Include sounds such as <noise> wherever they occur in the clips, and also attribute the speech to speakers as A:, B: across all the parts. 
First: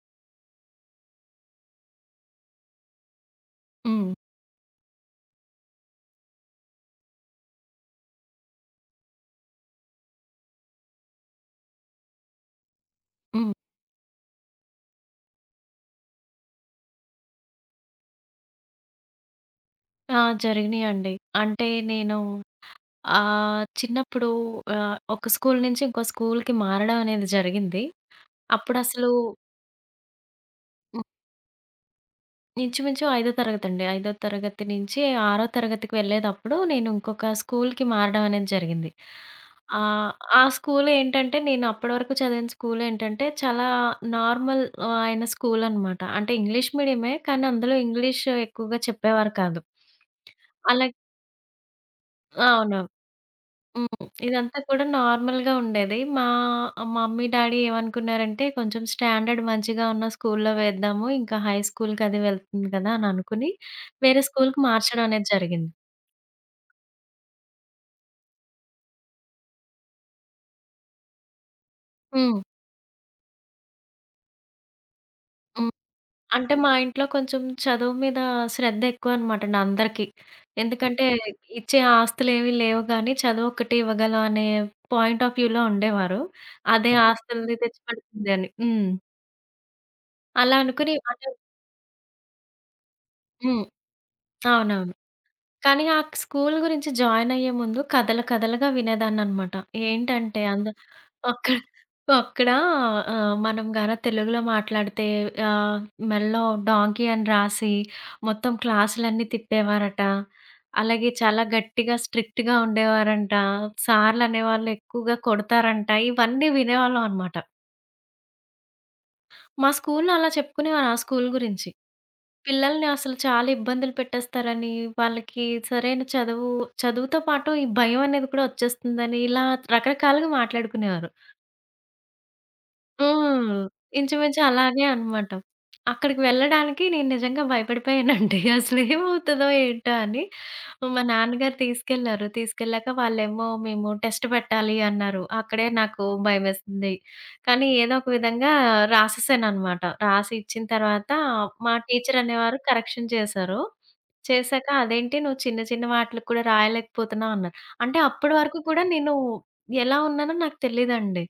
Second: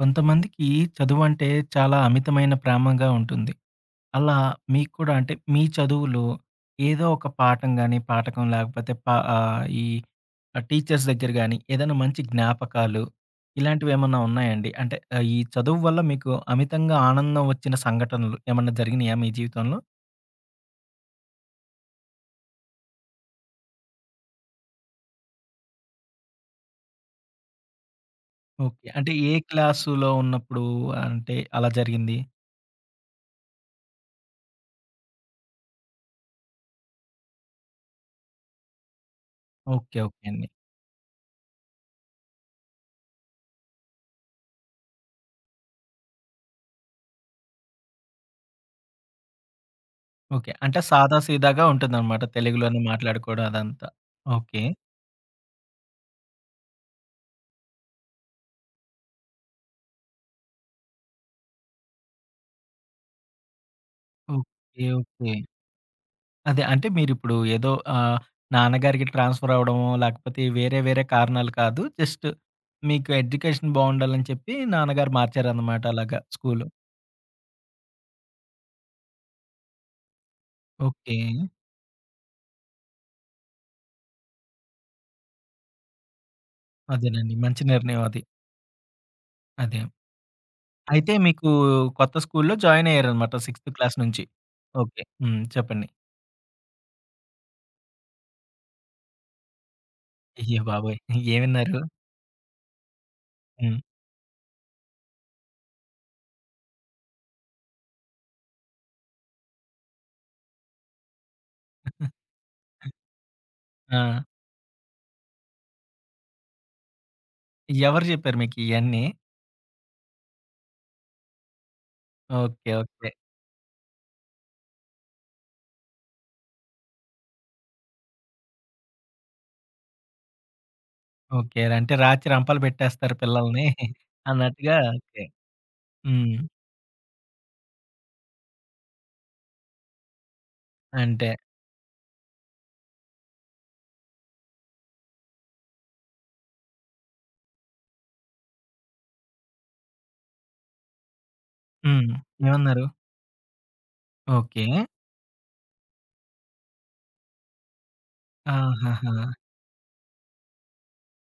A: కొంతమందికి చదువంటే చాలా అమితమైన ప్రేమగా ఉంటుంది.
B: హ్మ్.
A: అలా మీకు కూడా అంటే మీ చదువులో ఏదో ఒక పాఠం గాని, పాఠకం లేకపోతే ఈ టీచర్స్ దగ్గర గాని ఏదైనా మంచి జ్ఞాపకాలు
B: హ్మ్.
A: ఇలాంటివేమన్నా ఉన్నాయండి? అంటే ఈ చదువు వల్ల మీకు అమితంగా ఆనందం వచ్చిన సంఘటనలు ఏమన్నా జరిగినాయా మీ జీవితంలో?
B: ఆ, జరిగినియండి. అంటే నేను చిన్నప్పుడు ఒక స్కూల్ నుంచి ఇంకో స్కూల్‌కి మారడం అనేది జరిగింది.
A: ఓకే.
B: అప్పుడసలు
A: అంటే ఏ క్లాస్‌లో ఉన్నప్పుడు
B: హ్మ్.
A: అంటే అలా జరిగింది?
B: ఇంచుమించు ఐదో తరగతండి. ఐదో తరగతి నుంచి ఆరో తరగతికి వెళ్ళేదప్పుడు నేను ఇంకొక స్కూల్‌కి మారడం అనేది జరిగింది.
A: ఓకే.
B: ఆహ్,
A: ఓకే
B: ఆ
A: అండి.
B: స్కూల్ ఏంటంటే నేను అప్పటి వరకు చదివిన స్కూల్ ఏంటంటే చాలా నార్మల్ అయిన స్కూల్ అనమాట. అంటే ఇంగ్లీష్ మీడియమే కానీ అందులో ఇంగ్లీష్ ఎక్కువగా చెప్పేవారు కాదు.
A: ఓకే. అంటే
B: అలా
A: సాదా సీదాగా ఉంటుందన్నమాట,
B: అవును.
A: తెలుగులోనే మాట్లాడుకోవడం అదంతా.
B: హ్మ్. ఇదంతా
A: ఓకే.
B: కూడా నార్మల్‌గా ఉండేది. మా మమ్మీ, డ్యాడీ ఏమనుకున్నారంటే కొంచెం స్టాండర్డ్ మంచిగా ఉన్న స్కూల్‌లో వేద్దాము. ఇంకా హై స్కూల్‌కి అది వెళ్తుంది కదా అని అనుకుని వేరే స్కూల్‌కి
A: ఓకే.
B: మార్చడం అనేది
A: ఓకే.
B: జరిగింది.
A: అదే. అంటే మీరిప్పుడు ఏదో నాన్నగారికి ట్రాన్స్‌ఫర్ అవ్వడమో, లేకపోతే వేరే వేరే కారణాలు కాదు. జస్ట్
B: హ్మ్.
A: మీకు ఎడ్యుకేషన్ బావుండాలని చెప్పి నాన్నగారు
B: హ్మ్.
A: మార్చారన్నమాట అలాగా
B: అంటే
A: స్కూలు.
B: మా ఇంట్లో కొంచెం చదువు మీద శ్రద్ధ ఎక్కువనమాటండి అందరికీ. ఎందుకంటే
A: ఓకే.
B: ఇచ్చే ఆస్తులేవి లేవు గానీ చదువు ఒక్కటి ఇవ్వగలం అనే పాయింట్ ఆఫ్ వ్యూలో ఉండేవారు. అదే
A: అదేనండి.
B: ఆస్తుల్ని
A: మంచి నిర్ణయం అది.
B: తెచ్చిపెడుతుంది అని. హ్మ్.
A: అదే.
B: అలా అనుకుని
A: అయితే
B: అంటే
A: మీకు కొత్త స్కూల్లో జాయిన్ అయ్యారన్నమాట
B: హ్మ్.
A: 6థ్ క్లాస్ నుంచి.
B: అవునవును.
A: ఓకే. హ్మ్.
B: కానీ
A: చెప్పండి.
B: ఆ స్కూల్ గురించి జాయిన్ అయ్యే ముందు కథలు కథలుగా వినేదాన్ననమాట. ఏంటంటే
A: అయ్య
B: అంద
A: బాబోయ్!
B: అక్కడ
A: ఏమన్నారు?
B: అక్కడ మనం
A: హ్మ్.
B: గాన తెలుగులో మాట్లాడితే ఆహ్, మెడలో డాంకీ అని రాసి మొత్తం క్లాసులన్నీ తిప్పేవారట. అలాగే చాలా గట్టిగా స్ట్రిక్ట్‌గా ఉండేవారంట.
A: ఆ!
B: సార్లు అనేవాళ్ళు ఎక్కువగా కొడతారంట. ఇవన్నీ వినేవాళ్ళం అనమాట.
A: ఎవరు చెప్పారు మీకు ఇయన్నీ?
B: మా స్కూల్‌లో అలా చెప్పుకునేవారు ఆ స్కూల్ గురించి.
A: ఓకే.
B: పిల్లల్ని
A: ఓకే.
B: అసలు చాలా ఇబ్బందులు పెట్టేస్తారని, వాళ్ళకి సరైన చదువు చదువుతో పాటు ఈ భయం అనేది కూడా వచ్చేస్తుందని, ఇలా రకరకాలుగా మాట్లాడుకునేవారు.
A: ఓకే. అంటే రాచి రంపాలు పెట్టేస్తారు
B: హ్మ్.
A: పిల్లల్ని. <laughs>
B: ఇంచుమించు
A: అన్నట్టుగా
B: అలాగే
A: ఓకే.
B: అన్నమాట. అక్కడికి
A: హ్మ్.
B: వెళ్ళడానికి నేను నిజంగా భయపడిపోయానండి. <laughs> అసలు ఏమవుతదో ఏంటో అని. మా
A: అంటే
B: నాన్నగారు తీసుకెళ్లారు. తీసుకెళ్ళాక వాళ్ళేమో మేము టెస్ట్ పెట్టాలి అన్నారు. అక్కడే నాకు భయమేసింది. కానీ ఏదో ఒక విధంగా రాసేసానన్నమాట. రాసి ఇచ్చిన తర్వాత మా
A: హ్మ్.
B: టీచర్ అనేవారు
A: ఏమన్నారు?
B: కరెక్షన్ చేశారు.
A: ఓకే.
B: చేశాక అదేంటి నువ్వు చిన్న చిన్న వాటిలకి కూడా రాయలేకపోతున్నావు అన్నారు. అంటే అప్పటి వరకు కూడా నేను
A: ఆహాహా!
B: ఎలా ఉన్నానో నాకు తెలీదండి.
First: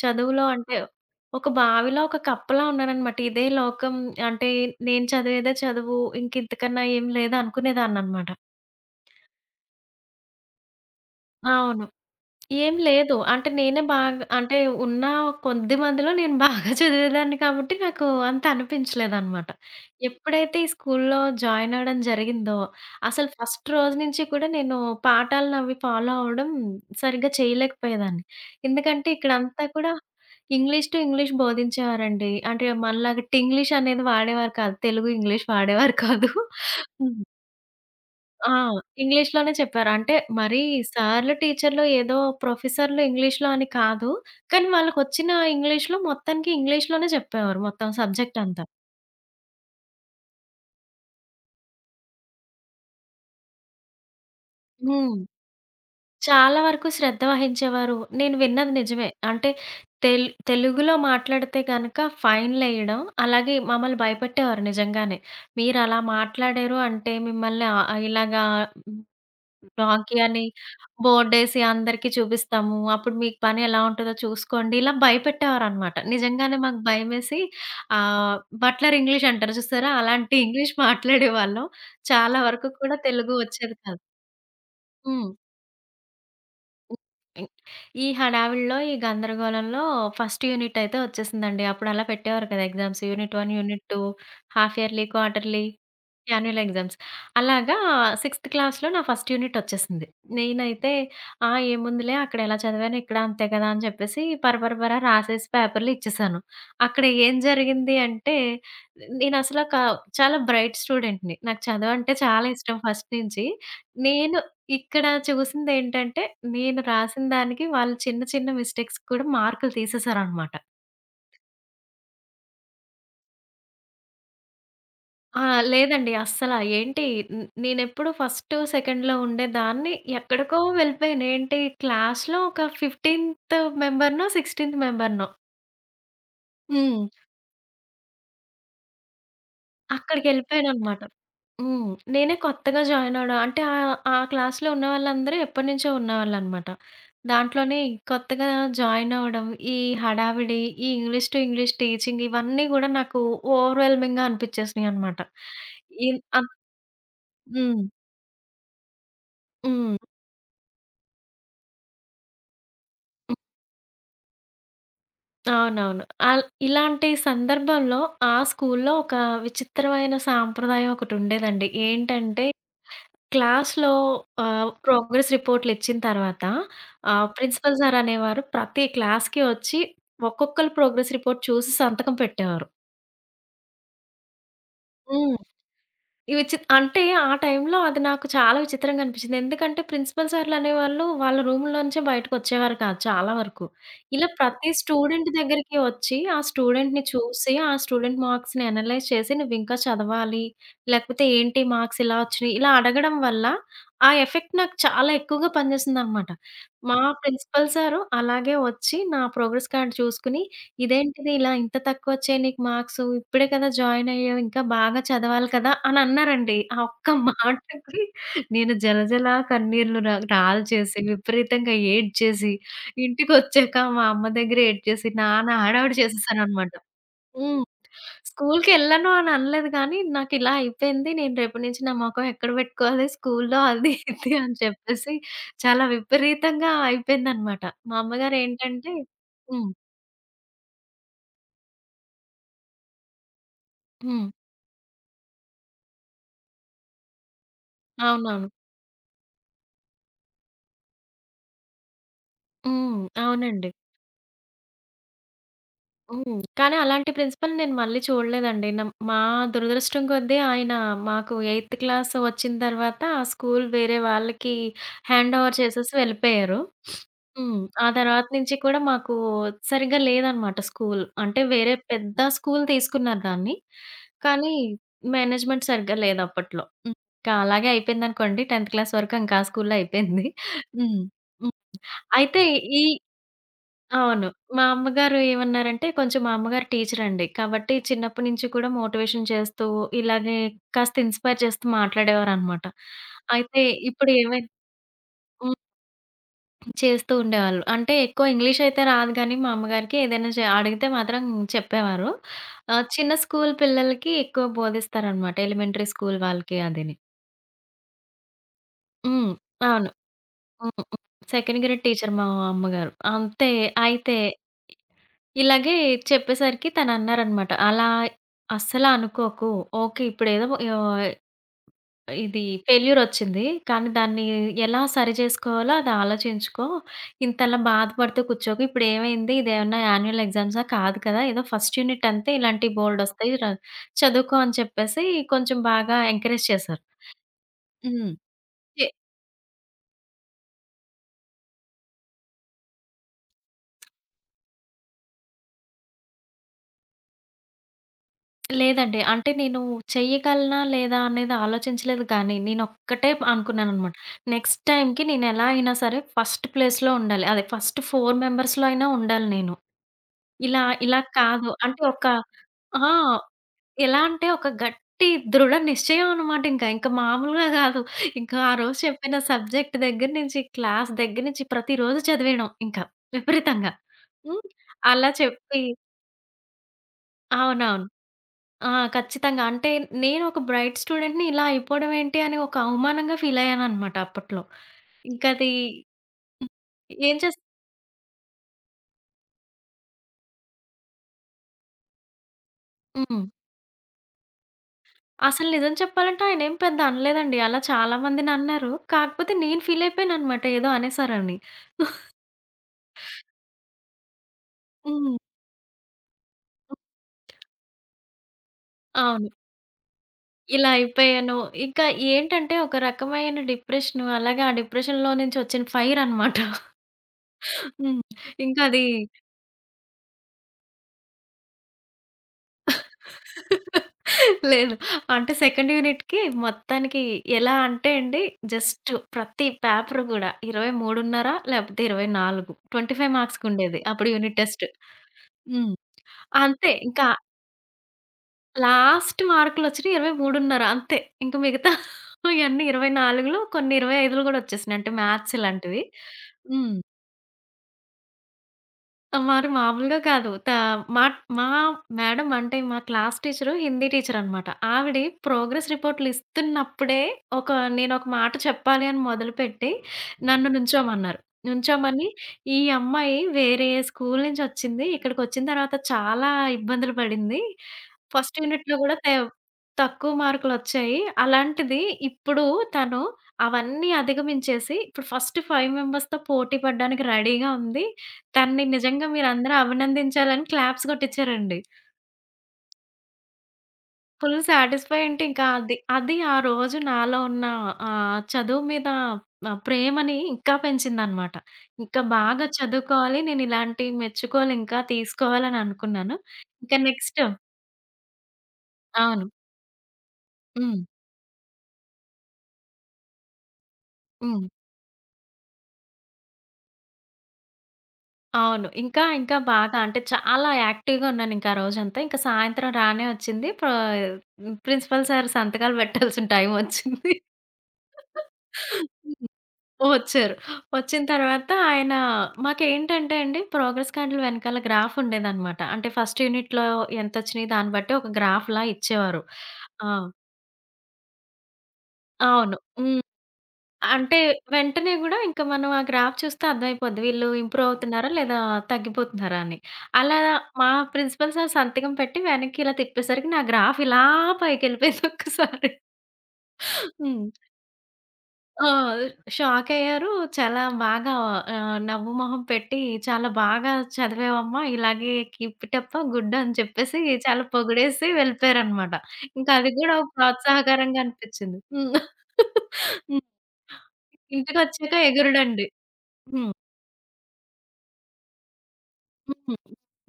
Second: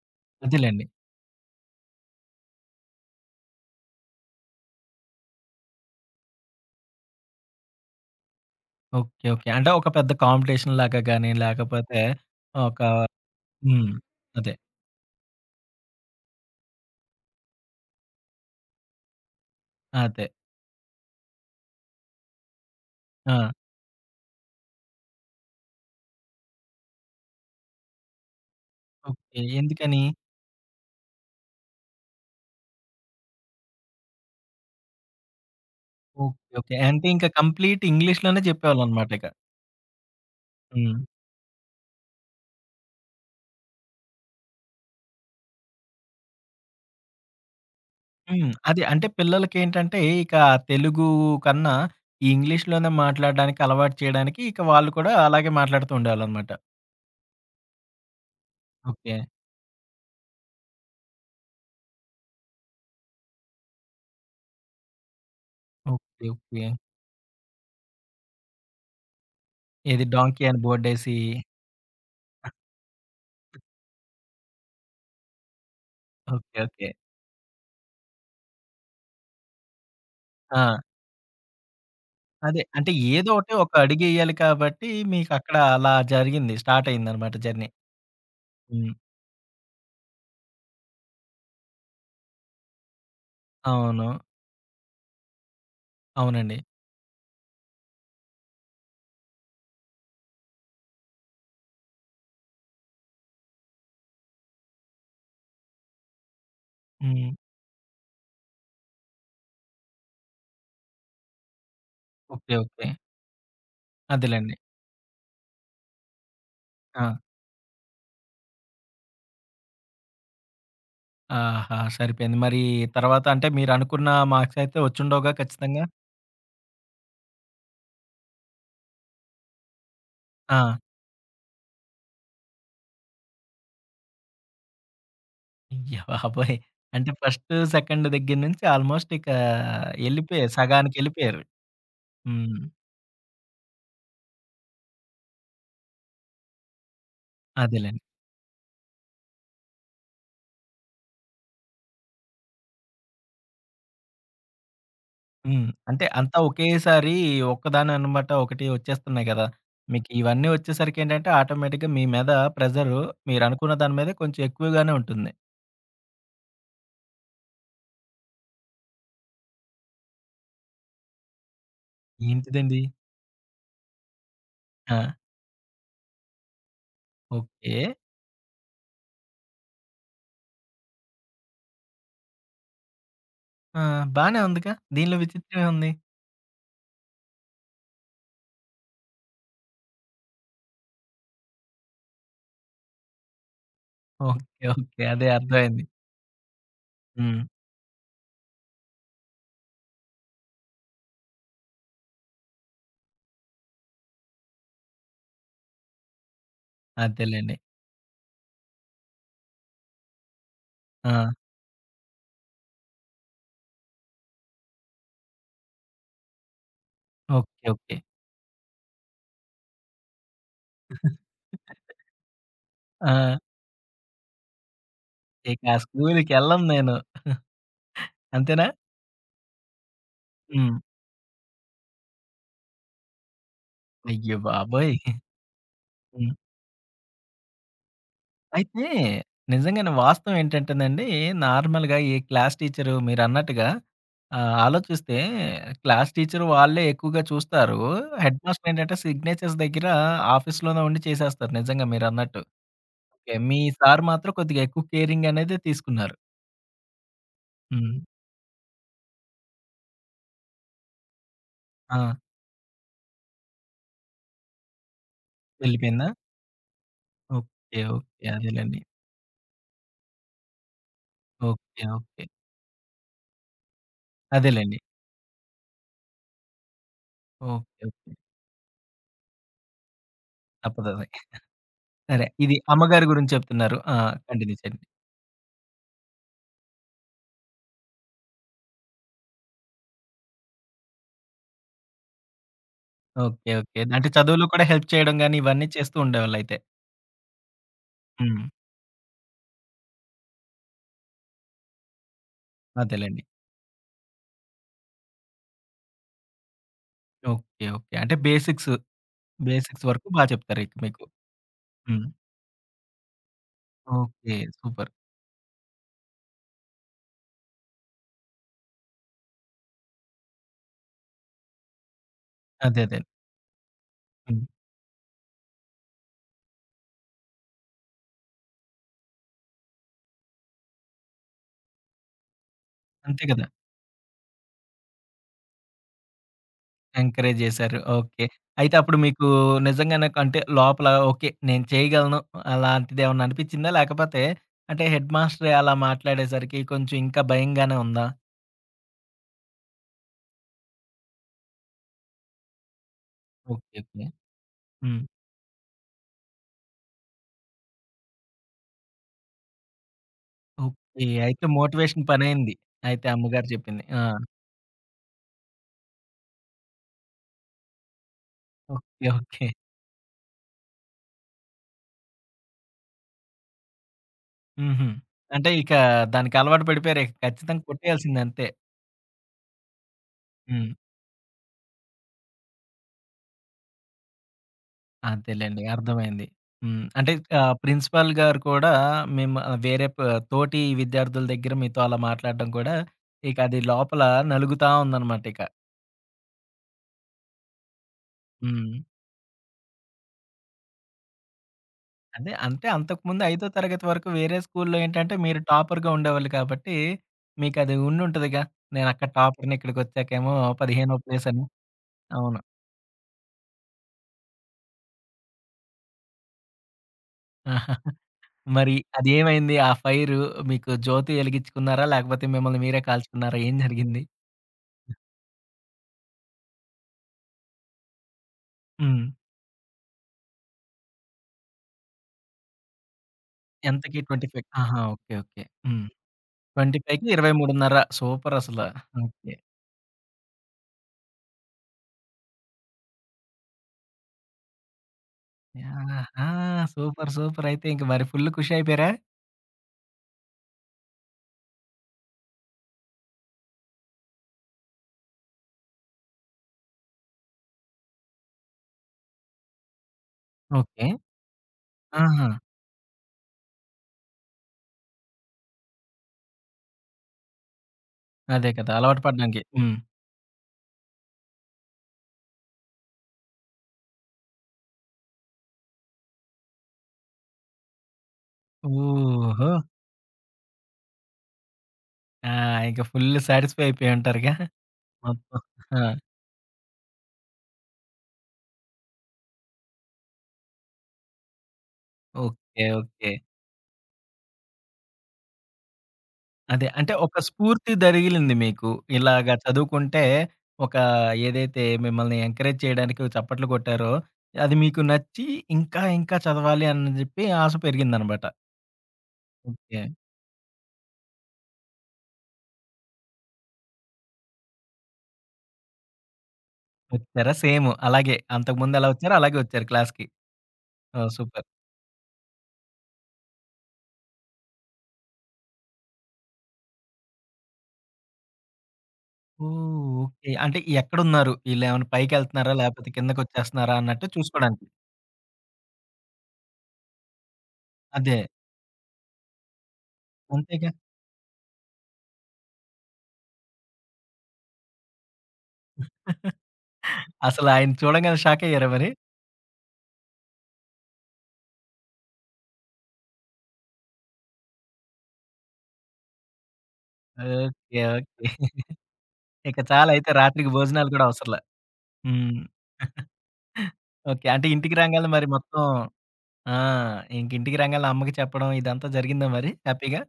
B: చదువులో అంటే
A: అదేలెండి.
B: ఒక బావిలో ఒక కప్పలా ఉన్నాననమాట. ఇదే లోకం అంటే నేను చదివేదే చదువు ఇంకింతకన్నా ఏం లేదనుకునేదాన్ననమాట.
A: ఓకే. ఓకే. అంటే ఒక పెద్ద కాంపిటీషన్‌లాగా గాని,
B: అవును.
A: లేకపోతే
B: ఏం
A: ఒక
B: లేదు. అంటే నేనే
A: హ్మ్.
B: బాగా
A: అదే.
B: అంటే ఉన్న కొద్ది మందిలో నేను బాగా <laughs> చదివేదాన్ని కాబట్టి నాకు అంత అనిపించలేదనమాట.
A: అదే.
B: ఎప్పుడైతే ఈ స్కూల్‌లో జాయిన్ అవ్వడం జరిగిందో, అసలు
A: ఆ!
B: ఫస్ట్ రోజు నుంచి కూడా నేను పాఠాలనవి ఫాలో అవ్వడం సరిగ్గా చేయలేకపోయేదాన్ని. ఎందుకంటే
A: ఓకే.
B: ఇక్కడంతా కూడా
A: ఎందుకని?
B: ఇంగ్లీష్ టు ఇంగ్లీష్ బోధించేవారండి. అంటే మనలాగా టింగ్లీష్ అనేది వాడేవారు కాదు. తెలుగు, ఇంగ్లీష్ వాడేవారు కాదు.
A: ఓకే. ఓకే. అంటే ఇంకా కంప్లీట్ ఇంగ్లీష్‌లోనే
B: ఆ,
A: చెప్పేవాళ్ళనమాట ఇక.
B: ఇంగ్లీష్‌లోనే చెప్పారు. అంటే మరీ
A: హ్మ్.
B: సార్‌లు, టీచర్‌లు ఏదో ప్రొఫెసర్‌లు ఇంగ్లీష్‌లో అని కాదు. కానీ వాళ్ళకొచ్చిన ఇంగ్లీష్‌లో మొత్తానికి ఇంగ్లీష్‌లోనే చెప్పేవారు మొత్తం సబ్జెక్ట్
A: హ్మ్.
B: అంతా.
A: అదే. అంటే పిల్లలకేంటంటే ఇక తెలుగు కన్నా ఈ ఇంగ్లీష్‌లోనే మాట్లాడడానికి అలవాటు చేయడానికి ఇక వాళ్ళు కూడా
B: హ్మ్.
A: అలాగే మాట్లాడుతూ ఉండేవాళ్ళనమాట.
B: చాలా వరకు శ్రద్ధ వహించేవారు. నేను విన్నది నిజమే.
A: ఓకే.
B: అంటే తెలుగులో మాట్లాడితే గనక ఫైన్‌లేయడం, అలాగే మమ్మల్ని భయపెట్టేవారు నిజంగానే. మీరలా
A: ఓకే. ఓకే.
B: మాట్లాడారు అంటే మిమ్మల్ని ఇలాగా
A: ఏది డాంకీ
B: రాకీయని
A: అని బోర్డేసి
B: బోర్డేసి అందరికి చూపిస్తాము. అప్పుడు మీకు పని ఎలా ఉంటదో చూసుకోండి. ఇలా భయపెట్టేవారనమాట.
A: ఓకే.
B: నిజంగానే మాకు
A: ఓకే.
B: భయమేసి ఆహ్, బట్లర్ ఇంగ్లీష్ అంటారు చూసారా? అలాంటి ఇంగ్లీష్
A: ఆ!
B: మాట్లాడేవాళ్ళం. చాలా
A: అదే.
B: వరకు
A: అంటే
B: కూడా
A: ఏదో
B: తెలుగు
A: ఒకటి ఒక
B: వచ్చేది కాదు.
A: అడుగేయాలి కాబట్టి
B: హ్మ్.
A: మీకక్కడ అలా జరిగింది. స్టార్ట్ అయిందనమాట
B: హ్మ్.
A: జర్నీ.
B: ఈ హడావిడిలో,
A: హ్మ్.
B: ఈ గందరగోళంలో ఫస్ట్ యూనిట్ అయితే వచ్చేసిందండి. అప్పుడు అలా పెట్టేవారు కదా. ఎగ్జామ్స్ యూనిట్ 1, యూనిట్ 2,
A: అవును.
B: Half yearly, quarterly.
A: అవునండి.
B: Annual exams. అలాగా 6థ్ క్లాస్‌లో నా ఫస్ట్ యూనిట్ ఒచ్చేసింది. నేనైతే ఆ, ఏముందిలే అక్కడ ఎలా చదివాను, ఇక్కడ అంతే కదా అని చెప్పేసి పరపరపరా రాసేసి పేపర్‌లో ఇచ్చేసాను. అక్కడ
A: హ్మ్.
B: ఏం జరిగింది అంటే, నేనసల ఒక చాలా బ్రైట్ స్టూడెంట్‌ని. నాకు చదువంటే చాలా
A: ఓకే.
B: ఇష్టం
A: ఓకే.
B: ఫస్ట్ నుంచి. నేను
A: అదేలెండి.
B: ఇక్కడ చూసిందేంటంటే, నేను
A: ఆ!
B: రాసిన దానికి వాళ్ళు చిన్న చిన్న మిస్టేక్స్‌కి కూడా మార్కులు తీసేసారనమాట.
A: ఆహా! సరిపోయింది. మరి తర్వాత అంటే మీరనుకున్న మార్క్స్ అయితే వచ్చుండవుగా
B: ఆ,
A: ఖచ్చితంగా?
B: లేదండి అస్సల. ఏంటి న్ నేనెప్పుడు ఫస్ట్, సెకండ్‌లో ఉండేదాన్ని. ఎక్కడికో
A: ఆ!
B: వెళ్ళిపోయాను. ఏంటి క్లాస్‌లో ఒక 15థ్ మెంబర్‌నో, 16థ్ మెంబర్‌నో.
A: అయ్య బాబోయ్!
B: హ్మ్.
A: అంటే ఫస్ట్, సెకండ్ దగ్గర నుంచి ఆల్మోస్ట్ ఇక ఎళ్ళిపోయారు.
B: అక్కడికెళ్ళిపోయాననమాట.
A: సగానికెళ్ళిపోయారు.
B: హ్మ్. నేనే
A: హ్మ్.
B: కొత్తగా జాయిన్ అవ్వడం. అంటే ఆ క్లాస్‌లో ఉన్న వాళ్ళందరూ ఎప్పటినుంచో ఉన్నవాళ్ళనమాట. దాంట్లోనే
A: అదేలెండి.
B: కొత్తగా జాయిన్ అవ్వడం, ఈ హడావిడి, ఈ ఇంగ్లీష్ టు ఇంగ్లీష్ టీచింగ్ ఇవన్నీ గూడా నాకు ఓవర్‌వెల్మింగ్‌గా అనిపిచ్చేసినియనమాట.
A: హ్మ్. అంటే
B: ఇన్
A: అంతా
B: అన్
A: ఒకేసారి
B: హ్మ్.
A: ఒక్కదాని అనమాట ఒకటి వచ్చేస్తున్నాయి కదా!
B: హ్మ్.
A: మీకు ఇవన్నీ వచ్చేసరికేంటంటే ఆటోమేటిక్‌గా మీ మీద ప్రెషరు మీరనుకున్న దాని మీదే కొంచెం ఎక్కువగానే ఉంటుంది.
B: అవునవును. ఆల్ ఇలాంటి సందర్భంలో ఆ స్కూల్లో ఒక విచిత్రమైన సాంప్రదాయం ఒకటుండేదండి. ఏంటంటే
A: ఏంటిదండి?
B: క్లాస్‌లో
A: ఆ!
B: ప్రోగ్రెస్ రిపోర్ట్‌లిచ్చిన తర్వాత
A: ఓకే.
B: ప్రిన్సిపల్ సార్ అనేవారు ప్రతి క్లాస్‌కి వచ్చి ఒక్కొక్కళ్ళు ప్రోగ్రెస్ రిపోర్ట్ చూసి సంతకం పెట్టేవారు.
A: ఆ! బానే ఉందిగా! దీనిలో విచిత్రమేముంది?
B: ఈ విచి అంటే ఆ టైంలో అది నాకు చాలా విచిత్రంగా అనిపించింది. ఎందుకంటే ప్రిన్సిపల్ సార్‌లనేవాళ్ళు వాళ్ళ రూమ్‌లోంచే బయటకొచ్చేవారు కాదు చాలా వరకు. ఇలా
A: ఓకే.
B: ప్రతి
A: ఓకే. అదే
B: స్టూడెంట్ దగ్గరికి
A: అర్థమైంది.
B: వచ్చి, ఆ స్టూడెంట్‌ని
A: హ్మ్.
B: చూసి, ఆ స్టూడెంట్ మార్క్స్‌ని అనలైజ్ చేసి, "నువ్వింకా చదవాలి, లేకపోతే ఏంటి మార్క్స్ ఇలా వచ్చినాయి?" ఇలా అడగడం వల్ల ఆ ఎఫెక్ట్ నాకు చాలా ఎక్కువగా పనిచేసిందనమాట. మా
A: అదేలెండి.
B: ప్రిన్సిపల్ సారు అలాగే వచ్చి నా ప్రోగ్రెస్ కార్డ్ చూసుకొని
A: ఆ!
B: ఇదేంటిది ఇలా ఇంత తక్కువొచ్చాయి నీకు మార్క్సు. ఇప్పుడే కదా జాయినయ్యావు. ఇంకా బాగా చదవాలి కదా అని అన్నారండి. ఆ ఒక్క
A: ఓకే. ఓకే.
B: <laughs> మాటకి నేను జలజల కన్నీళ్లు రాల్చేసి, విపరీతంగా ఏడ్చేసి,
A: ఆ!
B: ఇంటికొచ్చాక మా అమ్మ దగ్గర ఏడ్చేసి, నానా
A: ఇక
B: హడావిడి
A: స్కూలుకెళ్ళను
B: చేసేసాననమాట.
A: నేను.
B: హ్మ్.
A: అంతేనా?
B: స్కూలుకెళ్ళను అని అనలేదు కానీ, నాకిలా
A: హ్మ్.
B: అయిపోయింది. నేను రేపటి నుంచి నా మొఖం ఎక్కడ పెట్టుకోవాలి స్కూలులో అది ఇది
A: అయ్య
B: అని
A: బాబోయ్!
B: చెప్పేసి, చాలా
A: హ్మ్.
B: విపరీతంగా అయిపోయిందనమాట. మా
A: అయితే
B: అమ్మగారేంటంటే హ్మ్.
A: నిజంగానే వాస్తవం ఏంటంటేనండి, నార్మల్‌గా ఈ క్లాస్ టీచరు మీరన్నట్టుగా
B: హ్మ్.
A: ఆలోచిస్తే క్లాస్ టీచరు వాళ్ళే ఎక్కువగా చూస్తారు. హెడ్
B: అవునవును.
A: మాస్టర్ ఏంటంటే సిగ్నేచర్స్ దగ్గర ఆఫీస్‌లోనే ఉండి చేసేస్తారు నిజంగా మీరన్నట్టు.
B: హ్మ్.
A: ఓకే. మీ
B: అవునండి.
A: సార్ మాత్రం కొద్దిగా ఎక్కువ కేరింగ్ అనేది తీసుకున్నారు.
B: హ్మ్. కానీ అలాంటి ప్రిన్సిపల్‌ని నేను
A: హ్మ్.
B: మళ్ళీ చూడలేదండి. మా దురదృష్టం కొద్దీ ఆయన మాకు ఎయిత్
A: ఆ!
B: క్లాస్ వచ్చిన తర్వాత ఆ స్కూల్ వేరే వాళ్ళకి హ్యాండ్ ఓవర్ చేసేసి
A: వెళ్ళిపోయిందా?
B: వెళ్ళిపోయారు. హ్మ్.
A: ఓకే.
B: ఆ
A: ఓకే.
B: తర్వాత నుంచి కూడా
A: అదేలెండి.
B: మాకు సరిగ్గా లేదనమాట స్కూల్. అంటే వేరే
A: ఓకే.
B: పెద్ద
A: ఓకే.
B: స్కూల్ తీసుకున్నారు దాన్ని. కానీ
A: అదేలెండి.
B: మేనేజ్‌మెంట్ సరిగ్గా లేదు అప్పట్లో. హ్మ్. ఇంకా అలాగే
A: ఓకే. ఓకే.
B: అయిపోయిందనుకోండి 10థ్ క్లాస్ వరకు ఇంకా ఆ స్కూలే అయిపోయింది. హ్మ్.
A: తప్పదది.
B: హ్మ్.
A: సరే.
B: అయితే
A: ఇది
B: ఈ
A: అమ్మగారి గురించి చెప్తున్నారు. ఆ!
B: అవును.
A: కంటిన్యూ
B: మా
A: చేయండి.
B: అమ్మగారు ఏమన్నారంటే కొంచెం మా అమ్మగారు టీచరండి. కాబట్టి చిన్నప్పటి నుంచి కూడా మోటివేషన్ చేస్తూ, ఇలాగే కాస్త ఇన్‌స్పైర్ చేస్తూ మాట్లాడేవారనమాట.
A: ఓకే.
B: అయితే
A: ఓకే. అంటే
B: ఇప్పుడు ఏమై
A: చదువులో కూడా హెల్ప్ చేయడం గాని,
B: హ్మ్.
A: ఇవన్నీ చేస్తూ ఉండేవాళ్ళయితే.
B: చేస్తూ ఉండేవాళ్ళు. అంటే ఎక్కువ
A: హ్మ్.
B: ఇంగ్లీష్ అయితే రాదు గానీ మా అమ్మగారికి ఏదైనా అడిగితే మాత్రం చెప్పేవారు. చిన్న
A: అదేలెండి.
B: స్కూల్ పిల్లలకి ఎక్కువ బోధిస్తారనమాట. ఎలిమెంటరీ స్కూల్ వాళ్ళకి అదిని.
A: ఓకే. ఓకే. అంటే బేసిక్స్,
B: హ్మ్.
A: బేసిక్స్
B: అవును.
A: వరకు బా చెప్తారిక
B: హ్మ్. హ్మ్.
A: మీకు.
B: సెకండ్ గ్రేడ్
A: హ్మ్.
B: టీచర్ మా అమ్మగారు. అంతే అయితే
A: ఓకే. సూపర్.
B: ఇలాగే చెప్పేసరికి తనన్నారనమాట. "అలా అస్సలు అనుకోకు. ఓకే. ఇప్పుడేదో ఆహ్, ఇది
A: అదే. అదే.
B: ఫెయిల్యూరొచ్చింది. కానీ దాన్ని
A: హ్మ్.
B: ఎలా సరి చేసుకోవాలో అది ఆలోచించుకో. ఇంతలా బాధపడుతూ కూర్చోకు. ఇప్పుడేమైంది? ఇదేమన్నా యాన్యుయల్ ఎగ్జామ్సా? కాదు కదా! ఏదో ఫస్ట్ యూనిట్ అంతే ఇలాంటి
A: అంతే
B: బోలెడొస్తాయి.
A: కదా!
B: చదువుకో" అని చెప్పేసి కొంచెం బాగా ఎంకరేజ్ చేశారు.
A: ఎంకరేజ్ చేశారు.
B: హ్మ్.
A: ఓకే. అయితే అప్పుడు మీకు నిజంగానే అంటే లోపల ఓకే. నేను చేయగలను అలాంటిదేమన్నా అనిపిచ్చిందా? లేకపోతే అంటే హెడ్ మాస్టర్ అలా మాట్లాడేసరికి కొంచెం ఇంకా భయంగానే ఉందా?
B: లేదండి. అంటే నేను చెయ్యగలనా? లేదా? అనేది ఆలోచించలేదు కానీ, నేనొక్కటే
A: ఓకే. ఓకే.
B: అనుకున్నాననమాట. నెక్స్ట్
A: హ్మ్.
B: టైమ్‌కి నేనెలా అయినా సరే ఫస్ట్ ప్లేస్‌లో ఉండాలి. అదే ఫస్ట్ 4 మెంబర్స్‌లో అయినా ఉండాలి నేను. ఇలా ఇలా
A: ఓకే. అయితే
B: కాదు. అంటే ఒక
A: మోటివేషన్ పనైంది.
B: ఆ,
A: అయితే అమ్మగారు చెప్పింది.
B: ఎలా
A: ఆ!
B: అంటే ఒక గట్టి దృఢ నిశ్చయం అనమాట ఇంకా. ఇంకా మామూలుగా కాదు. ఇంకా ఆ రోజు
A: ఓకే.
B: చెప్పిన
A: ఓకే.
B: సబ్జెక్ట్ దగ్గర నుంచి, క్లాస్ దగ్గర నుంచి ప్రతిరోజు చదివేయడం ఇంకా విపరీతంగా. హ్మ్.
A: హుహు.
B: అలా
A: అంటే
B: చెప్పి
A: ఇక దానికి అలవాటు పడిపోయారు. ఇక ఖచ్చితంగా
B: అవునవును.
A: కొట్టేయాల్సింది అంతే.
B: ఆ, ఖచ్చితంగా. అంటే నేను ఒక
A: హ్మ్.
B: బ్రైట్ స్టూడెంట్‌ని ఇలా అయిపోవడం ఏంటి అని ఒక అవమానంగా ఫీల్ అయ్యాననమాట అప్పట్లో. ఇంకది
A: అంతేలెండి. అర్థమైంది.
B: హ్మ్.
A: హ్మ్. అంటే
B: ఏం చేస్
A: ప్రిన్సిపాల్ గారు కూడా మేము ఆ, వేరే ప తోటి విద్యార్థుల దగ్గర మీతో అలా మాట్లాడడం కూడా
B: హ్మ్.
A: ఇక అది లోపల నలుగుతా ఉందనమాట ఇక.
B: అసలు నిజం చెప్పాలంటే ఆయనేం పెద్ద అనలేదండి. అలా చాలా మందినన్నారు.
A: హ్మ్.
B: కాకపోతే నేను ఫీల్ అయిపోయాననమాట ఏదో అనేసారని.
A: అదే అంటే అంతకుముందు ఐదో తరగతి వరకు వేరే స్కూల్లో ఏంటంటే
B: హ్మ్.
A: మీరు టాపర్‌గా ఉండేవాళ్ళు కాబట్టి మీకది ఉండుంటదిగా. నేనక్కడ
B: అవును.
A: టాపర్‌ని ఇక్కడికొచ్చాకేమో
B: ఇలా
A: 15వ ప్లేస్
B: అయిపోయాను.
A: అని.
B: ఇంకా ఏంటంటే ఒక రకమైన డిప్రెషను అలాగే ఆ డిప్రెషన్‌లో నుంచి వచ్చిన ఫైరనమాట.
A: అవును.
B: హ్మ్.
A: మరి
B: ఇంకది
A: అదేమైంది? ఆ ఫైరు మీకు జ్యోతి ఎలిగించుకున్నారా? లేకపోతే మిమ్మల్ని మీరే కాల్చుకున్నారా? ఏం జరిగింది?
B: లేదు. అంటే సెకండ్ యూనిట్‌కి మొత్తానికి ఎలా అంటే అండి, జస్ట్
A: హ్మ్.
B: ప్రతి పేపర్ గూడా 23:30 లేకపోతే 24 25 మార్క్స్‌కుండేది.
A: ఎంతకి
B: అప్పుడు యూనిట్
A: 25?
B: టెస్ట్.
A: ఆహా! ఓకే. ఓకే.
B: హ్మ్.
A: హ్మ్.
B: అంతే ఇంకా
A: 25కి 23.5 సూపర్ అసల.
B: Last
A: okay.
B: మార్కులొచ్చినయి 23:30 అంతే. ఇంక మిగతా ఇయన్నీ 24లో కొన్ని 25లో గూడా వచ్చేసినయి. అంటే మ్యాథ్స్ ఇలాంటివి.
A: ఆహా!
B: హ్మ్.
A: సూపర్. సూపర్. అయితే ఇంక మరి ఫుల్ ఖుషయిపోయారా?
B: ఆ, వారు మామూలుగా కాదు. మా మా మేడం అంటే మా క్లాస్ టీచరు హిందీ టీచరనమాట. ఆవిడ ప్రోగ్రెస్ రిపోర్ట్‌లు ఇస్తున్నప్పుడే ఒక నేనొక మాట చెప్పాలి అని మొదలుపెట్టి నన్ను
A: ఓకే.
B: నుంచోమన్నారు. నుంచోమని
A: ఆహా!
B: "ఈ అమ్మాయి వేరే స్కూల్ నుంచొచ్చింది. ఇక్కడికొచ్చిన తర్వాత చాలా ఇబ్బందులు పడింది. ఫస్ట్
A: అదే కదా!
B: యూనిట్‌లో గూడా
A: అలవాటు పడ్డానికి. హ్మ్.
B: తక్కువ మార్కులొచ్చాయి. అలాంటిది ఇప్పుడు తను అవన్నీ అధిగమించేసి ఇప్పుడు ఫస్ట్ 5 మెంబర్స్‌తో పోటీ పడడానికి రెడీగా ఉంది. తనని నిజంగా
A: ఓహో!
B: మీరందరూ అభినందించాలని క్లాప్స్ కొట్టించారండి.
A: ఆ! ఇక ఫుల్ సాటిస్ఫై అయిపోయుంటారుగా
B: ఫుల్ సాటిస్ఫై అంటే
A: మొత్తం.
B: ఇంకా అది,
A: ఆ!
B: అది ఆ రోజు నాలో ఉన్న చదువు మీద ప్రేమని ఇంకా పెంచిందనమాట. ఇంకా బాగా
A: ఓకే. ఓకే.
B: చదువుకోవాలి. నేను ఇలాంటి మెచ్చుకోలు ఇంకా తీసుకోవాలని అనుకున్నాను.
A: అదే.
B: ఇంకా
A: అంటే ఒక
B: నెక్స్ట్
A: స్ఫూర్తి దరిగిలింది మీకు.
B: అవును.
A: ఇలాగ చదువుకుంటే ఒక
B: హ్మ్.
A: ఏదైతే మిమ్మల్ని ఎంకరేజ్ చేయడానికి చప్పట్లు కొట్టారో,
B: హ్మ్.
A: అది మీకు నచ్చి ఇంకా ఇంకా చదవాలి అని జెప్పి ఆశ పెరిగిందనమాట.
B: అవును. ఇంకా బాగా
A: ఓకే.
B: అంటే చాలా యాక్టివ్‌గా ఉన్నాను ఇంకా ఆ రోజంతా. ఇంకా సాయంత్రం రానే వచ్చింది. ప్రిన్సిపల్ సార్ సంతకాలు పెట్టాల్సిన టైం వచ్చింది.
A: వచ్చారా? సేమ్ అలాగే. అంతకుముందు ఎలా వచ్చారో అలాగే వచ్చారు క్లాస్‌కి.
B: వచ్చారు. వచ్చిన
A: ఓహ్! సూపర్.
B: తర్వాత ఆయన మాకేంటంటే అండి ప్రోగ్రెస్ కార్డులు వెనకాల గ్రాఫ్ ఉండేదనమాట. అంటే ఫస్ట్ యూనిట్‌లో ఎంతొచ్చినాయి దాన్ని బట్టి ఒక గ్రాఫ్‌లా ఇచ్చేవారు.
A: ఓహ్!
B: ఆ,
A: ఓకే. అంటే ఎక్కడున్నారు? ఈళ్ళేమన్నా పైకెళ్తున్నారా?
B: అవును.
A: లేపోతే
B: హ్మ్.
A: కిందకొచ్చేస్తున్నారా అన్నట్టు
B: అంటే
A: చూసుకోడానికి.
B: వెంటనే గూడా ఇంక మనం ఆ గ్రాఫ్ చూస్తే అర్థమైపోద్ది. వీళ్ళు ఇంప్రూవ్ అవుతున్నారా?
A: అదే.
B: లేదా తగ్గిపోతున్నారా అని. అలా మా
A: అంతేగా.
B: ప్రిన్సిపల్ సార్ సంతకం పెట్టి వెనక్కి ఇలా తిప్పేసరికి నా గ్రాఫ్ ఇలా పైకెళ్ళిపోయింది ఒక్కసారి.
A: <laughs>
B: హ్మ్.
A: అసలు ఆయన చూడంగానే షాకయ్యారా
B: ఆ,
A: మరి?
B: షాకయ్యారు. చాలా బాగా నవ్వు మొహం పెట్టి, "చాలా బాగా చదివావమ్మా. ఇలాగే కీప్ ఇట్ అప్ గుడ్" అని చెప్పేసి చాలా
A: ఓకే.
B: పొగిడేసి
A: ఓకే.
B: వెళ్ళిపోయారనమాట. ఇంకా
A: ఇక
B: అది కూడా
A: చాలయితే రాత్రికి భోజనాలు
B: ప్రోత్సాహకరంగా
A: కూడా అవసరంలా.
B: అనిపిచ్చింది. హ్మ్.
A: హ్మ్.
B: <laughs> హ్మ్.
A: ఓకే. అంటే ఇంటికి
B: ఇంటికొచ్చాక
A: రాంగాల్నే మరి మొత్తం
B: ఎగురుడండి. హ్మ్.
A: ఆ! ఇంక ఇంటికి రాంగాల్నే అమ్మకి చెప్పడం ఇదంతా జరిగిందా మరి
B: హ్మ్.
A: హ్యాపీగా?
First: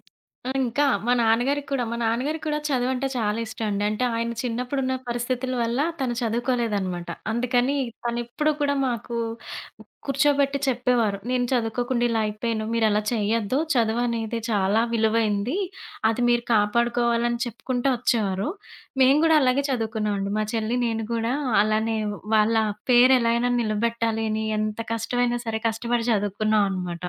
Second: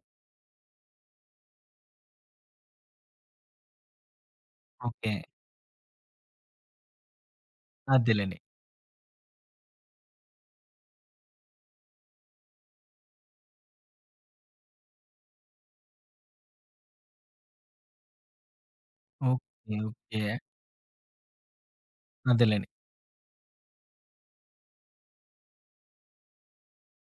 B: ఆ, ఇంకా మా నాన్నగారికి కూడా చదువంటే చాలా ఇష్టం అండి. అంటే ఆయన చిన్నప్పుడున్న
A: ఓకే.
B: పరిస్థితుల వల్ల తను చదువుకోలేదనమాట. అందుకని
A: అదేలెండి.
B: తనెప్పుడూ కూడా మాకు కూర్చోబెట్టి చెప్పేవారు. నేను చదువుకోకుండా ఇలా అయిపోయాను. మీరలా చేయొద్దు. చదువనేది చాలా విలువైంది. అది మీరు కాపాడుకోవాలని చెప్పుకుంటూ వచ్చేవారు. మేము కూడా అలాగే
A: ఓకే. ఓకే.
B: చదువుకున్నామండి. మా చెల్లి, నేను కూడా అలానే వాళ్ళ
A: అదేలెండి.
B: పేరు ఎలా అయినా నిలబెట్టాలి అని ఎంత కష్టమైనా సరే కష్టపడి చదువుకున్నాం అనమాట.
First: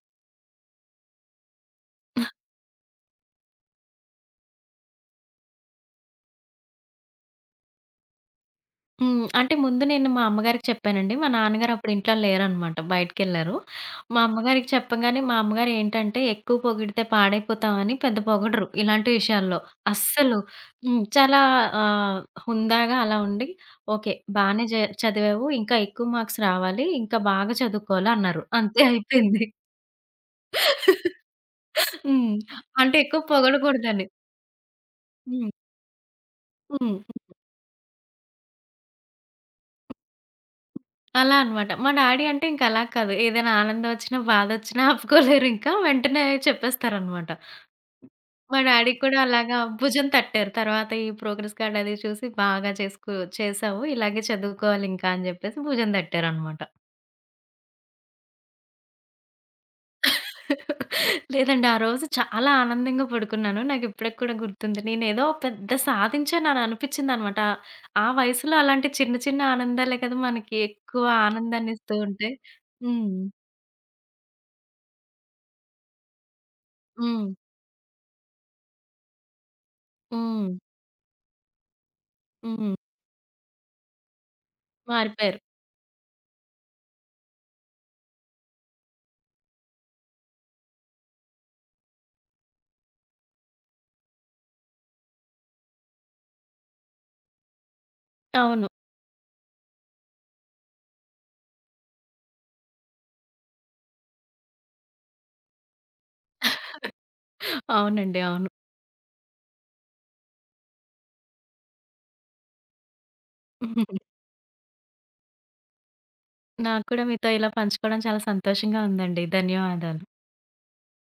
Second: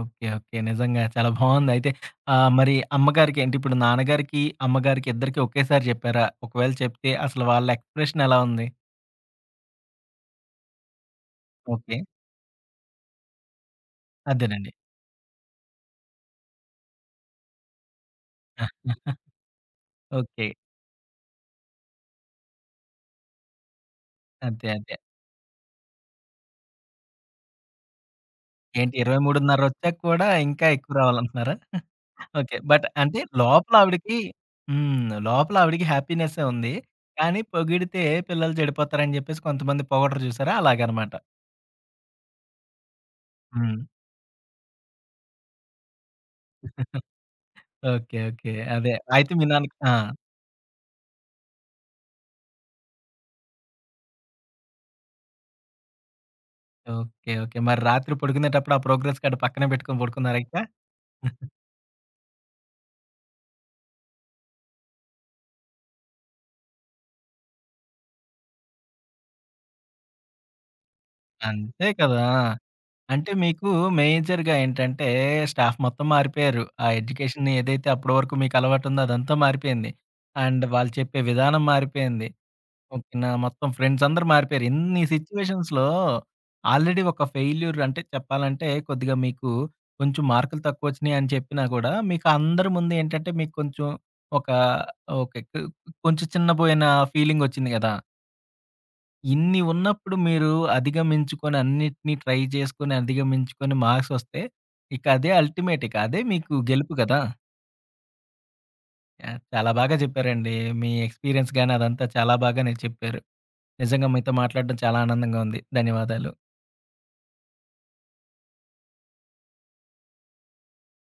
A: ఓకే. ఓకే. నిజంగా చాలా బావుందయితే. మరి అమ్మగారికి అంటే ఇప్పుడు నాన్నగారికి, అమ్మగారికి ఇద్దరికీ ఒకేసారి చెప్పారా? ఒకవేళ చెప్తే అసలు వాళ్ళ ఎక్స్‌ప్రెషన్ ఎలా ఉంది?
B: హ్మ్. అంటే ముందు నేను మా అమ్మగారికి చెప్పానండి. మా నాన్నగారు అప్పుడు
A: ఓకే.
B: ఇంట్లో లేరనమాట. బయటికెళ్లారు. మా అమ్మగారికి
A: అదేనండి.
B: చెప్పగానే మా అమ్మగారు ఏంటంటే ఎక్కువ పొగిడితే పాడైపోతామని పెద్ద
A: ఆ!
B: పొగడరు ఇలాంటి విషయాల్లో. అస్సలు
A: ఓకే.
B: హ్మ్. చాలా ఆహ్, హుందాగా అలా ఉండి ఓకే. బానే
A: అదే.
B: జ
A: అదే.
B: చదివావు. ఇంకా ఎక్కువ మార్క్స్ రావాలి. ఇంకా బాగా చదువుకోవాలి అన్నారు. అంతే
A: ఏంటి
B: అయిపోయింది.
A: 23:30 వచ్చాక కూడా ఇంకా ఎక్కువ
B: <laughs>
A: రావాలంటున్నారా?
B: హ్మ్.
A: ఓకే. బట్
B: అంటే
A: అంటే
B: ఎక్కువ
A: లోపల
B: పొగడకూడదని.
A: ఆవిడకి హ్మ్.
B: హ్మ్.
A: లోపల ఆవిడకి హ్యాపీనెస్సే ఉంది.
B: హ్మ్.
A: కానీ పొగిడితే పిల్లలు చెడిపోతారని చెప్పేసి కొంతమంది పొగడరు చూసారా? అలాగనమాట.
B: అలా అనమాట. మా డాడీ అంటే ఇంక అలా కాదు. ఏదైనా
A: హ్మ్.
B: ఆనందమొచ్చినా, బాధొచ్చినా ఆపుకోలేరింకా. వెంటనే చెప్పేస్తారనమాట.
A: ఓకే. ఓకే.
B: మా డాడీ
A: అదే.
B: కూడా
A: అయితే మీ
B: అలాగా
A: నాన్నకి ఆ!
B: భుజం తట్టారు. తర్వాత ఈ ప్రోగ్రెస్ కార్డ్ అది చూసి బాగా చేశావు. ఇలాగే చదువుకోవాలింకా అని జెప్పేసి భుజం తట్టారనమాట.
A: ఓకే. ఓకే. మరి రాత్రి పడుకునేటప్పుడు ఆ ప్రోగ్రెస్ కార్డ్ పక్కనే పెట్టుకొని పడుకున్నారా ఇక?
B: లేదండి. ఆ రోజు చాలా ఆనందంగా పడుకున్నాను. నాకిప్పటికి కూడా గుర్తుంది. నేనేదో పెద్ద సాధించానని అనిపిచ్చిందనమాట. ఆ వయసులో అలాంటి చిన్న చిన్న ఆనందాలే కదా మనకి ఎక్కువ
A: అంతే
B: ఆనందాన్నిస్తూ
A: కదా!
B: ఉంటాయి. హ్మ్.
A: అంటే మీకు మేజర్‌గా ఏంటంటే స్టాఫ్ మొత్తం మారిపోయారు. ఆ
B: హ్మ్.
A: ఎడ్యుకేషన్ ఏదైతే అప్పటి వరకు మీకు అలవాటుందో అదంతా మారిపోయింది.
B: హ్మ్.
A: అండ్ వాళ్ళు చెప్పే విధానం మారిపోయింది.
B: హ్మ్.
A: ఓకే. నా మొత్తం ఫ్రెండ్స్ అందరూ మారిపోయారు. ఇన్ని
B: మారిపోయారు.
A: సిట్యుయేషన్స్‌లో ఆల్రెడీ ఒక ఫెయిల్యూర్ అంటే చెప్పాలంటే కొద్దిగా మీకు కొంచెం మార్కులు తక్కువొచ్చినాయి అని చెప్పినా గూడా మీకు అందరి ముందు ఏంటంటే మీకు కొంచెం ఒక ఓకే. కొంచెం చిన్నబోయిన ఫీలింగొచ్చింది గదా!
B: అవును.
A: ఇన్ని ఉన్నప్పుడు మీరు అధిగమించుకొని అన్నిటిని ట్రై చేసుకొని అధిగమించుకొని మార్క్సొస్తే ఇక అదే అల్టిమేట్ ఇక అదే మీకు గెలుపు గదా!
B: <laughs> అవునండి. అవును.
A: యాహ్! చాలా బాగా చెప్పారండి. మీ ఎక్స్‌పీరియన్స్ గాని అదంతా చాలా బాగానే చెప్పారు. నిజంగా మీతో మాట్లాడడం చాలా ఆనందంగా ఉంది. ధన్యవాదాలు.
B: నాకు కూడా మీతో ఇలా పంచుకోవడం చాలా సంతోషంగా ఉందండి. ధన్యవాదాలు.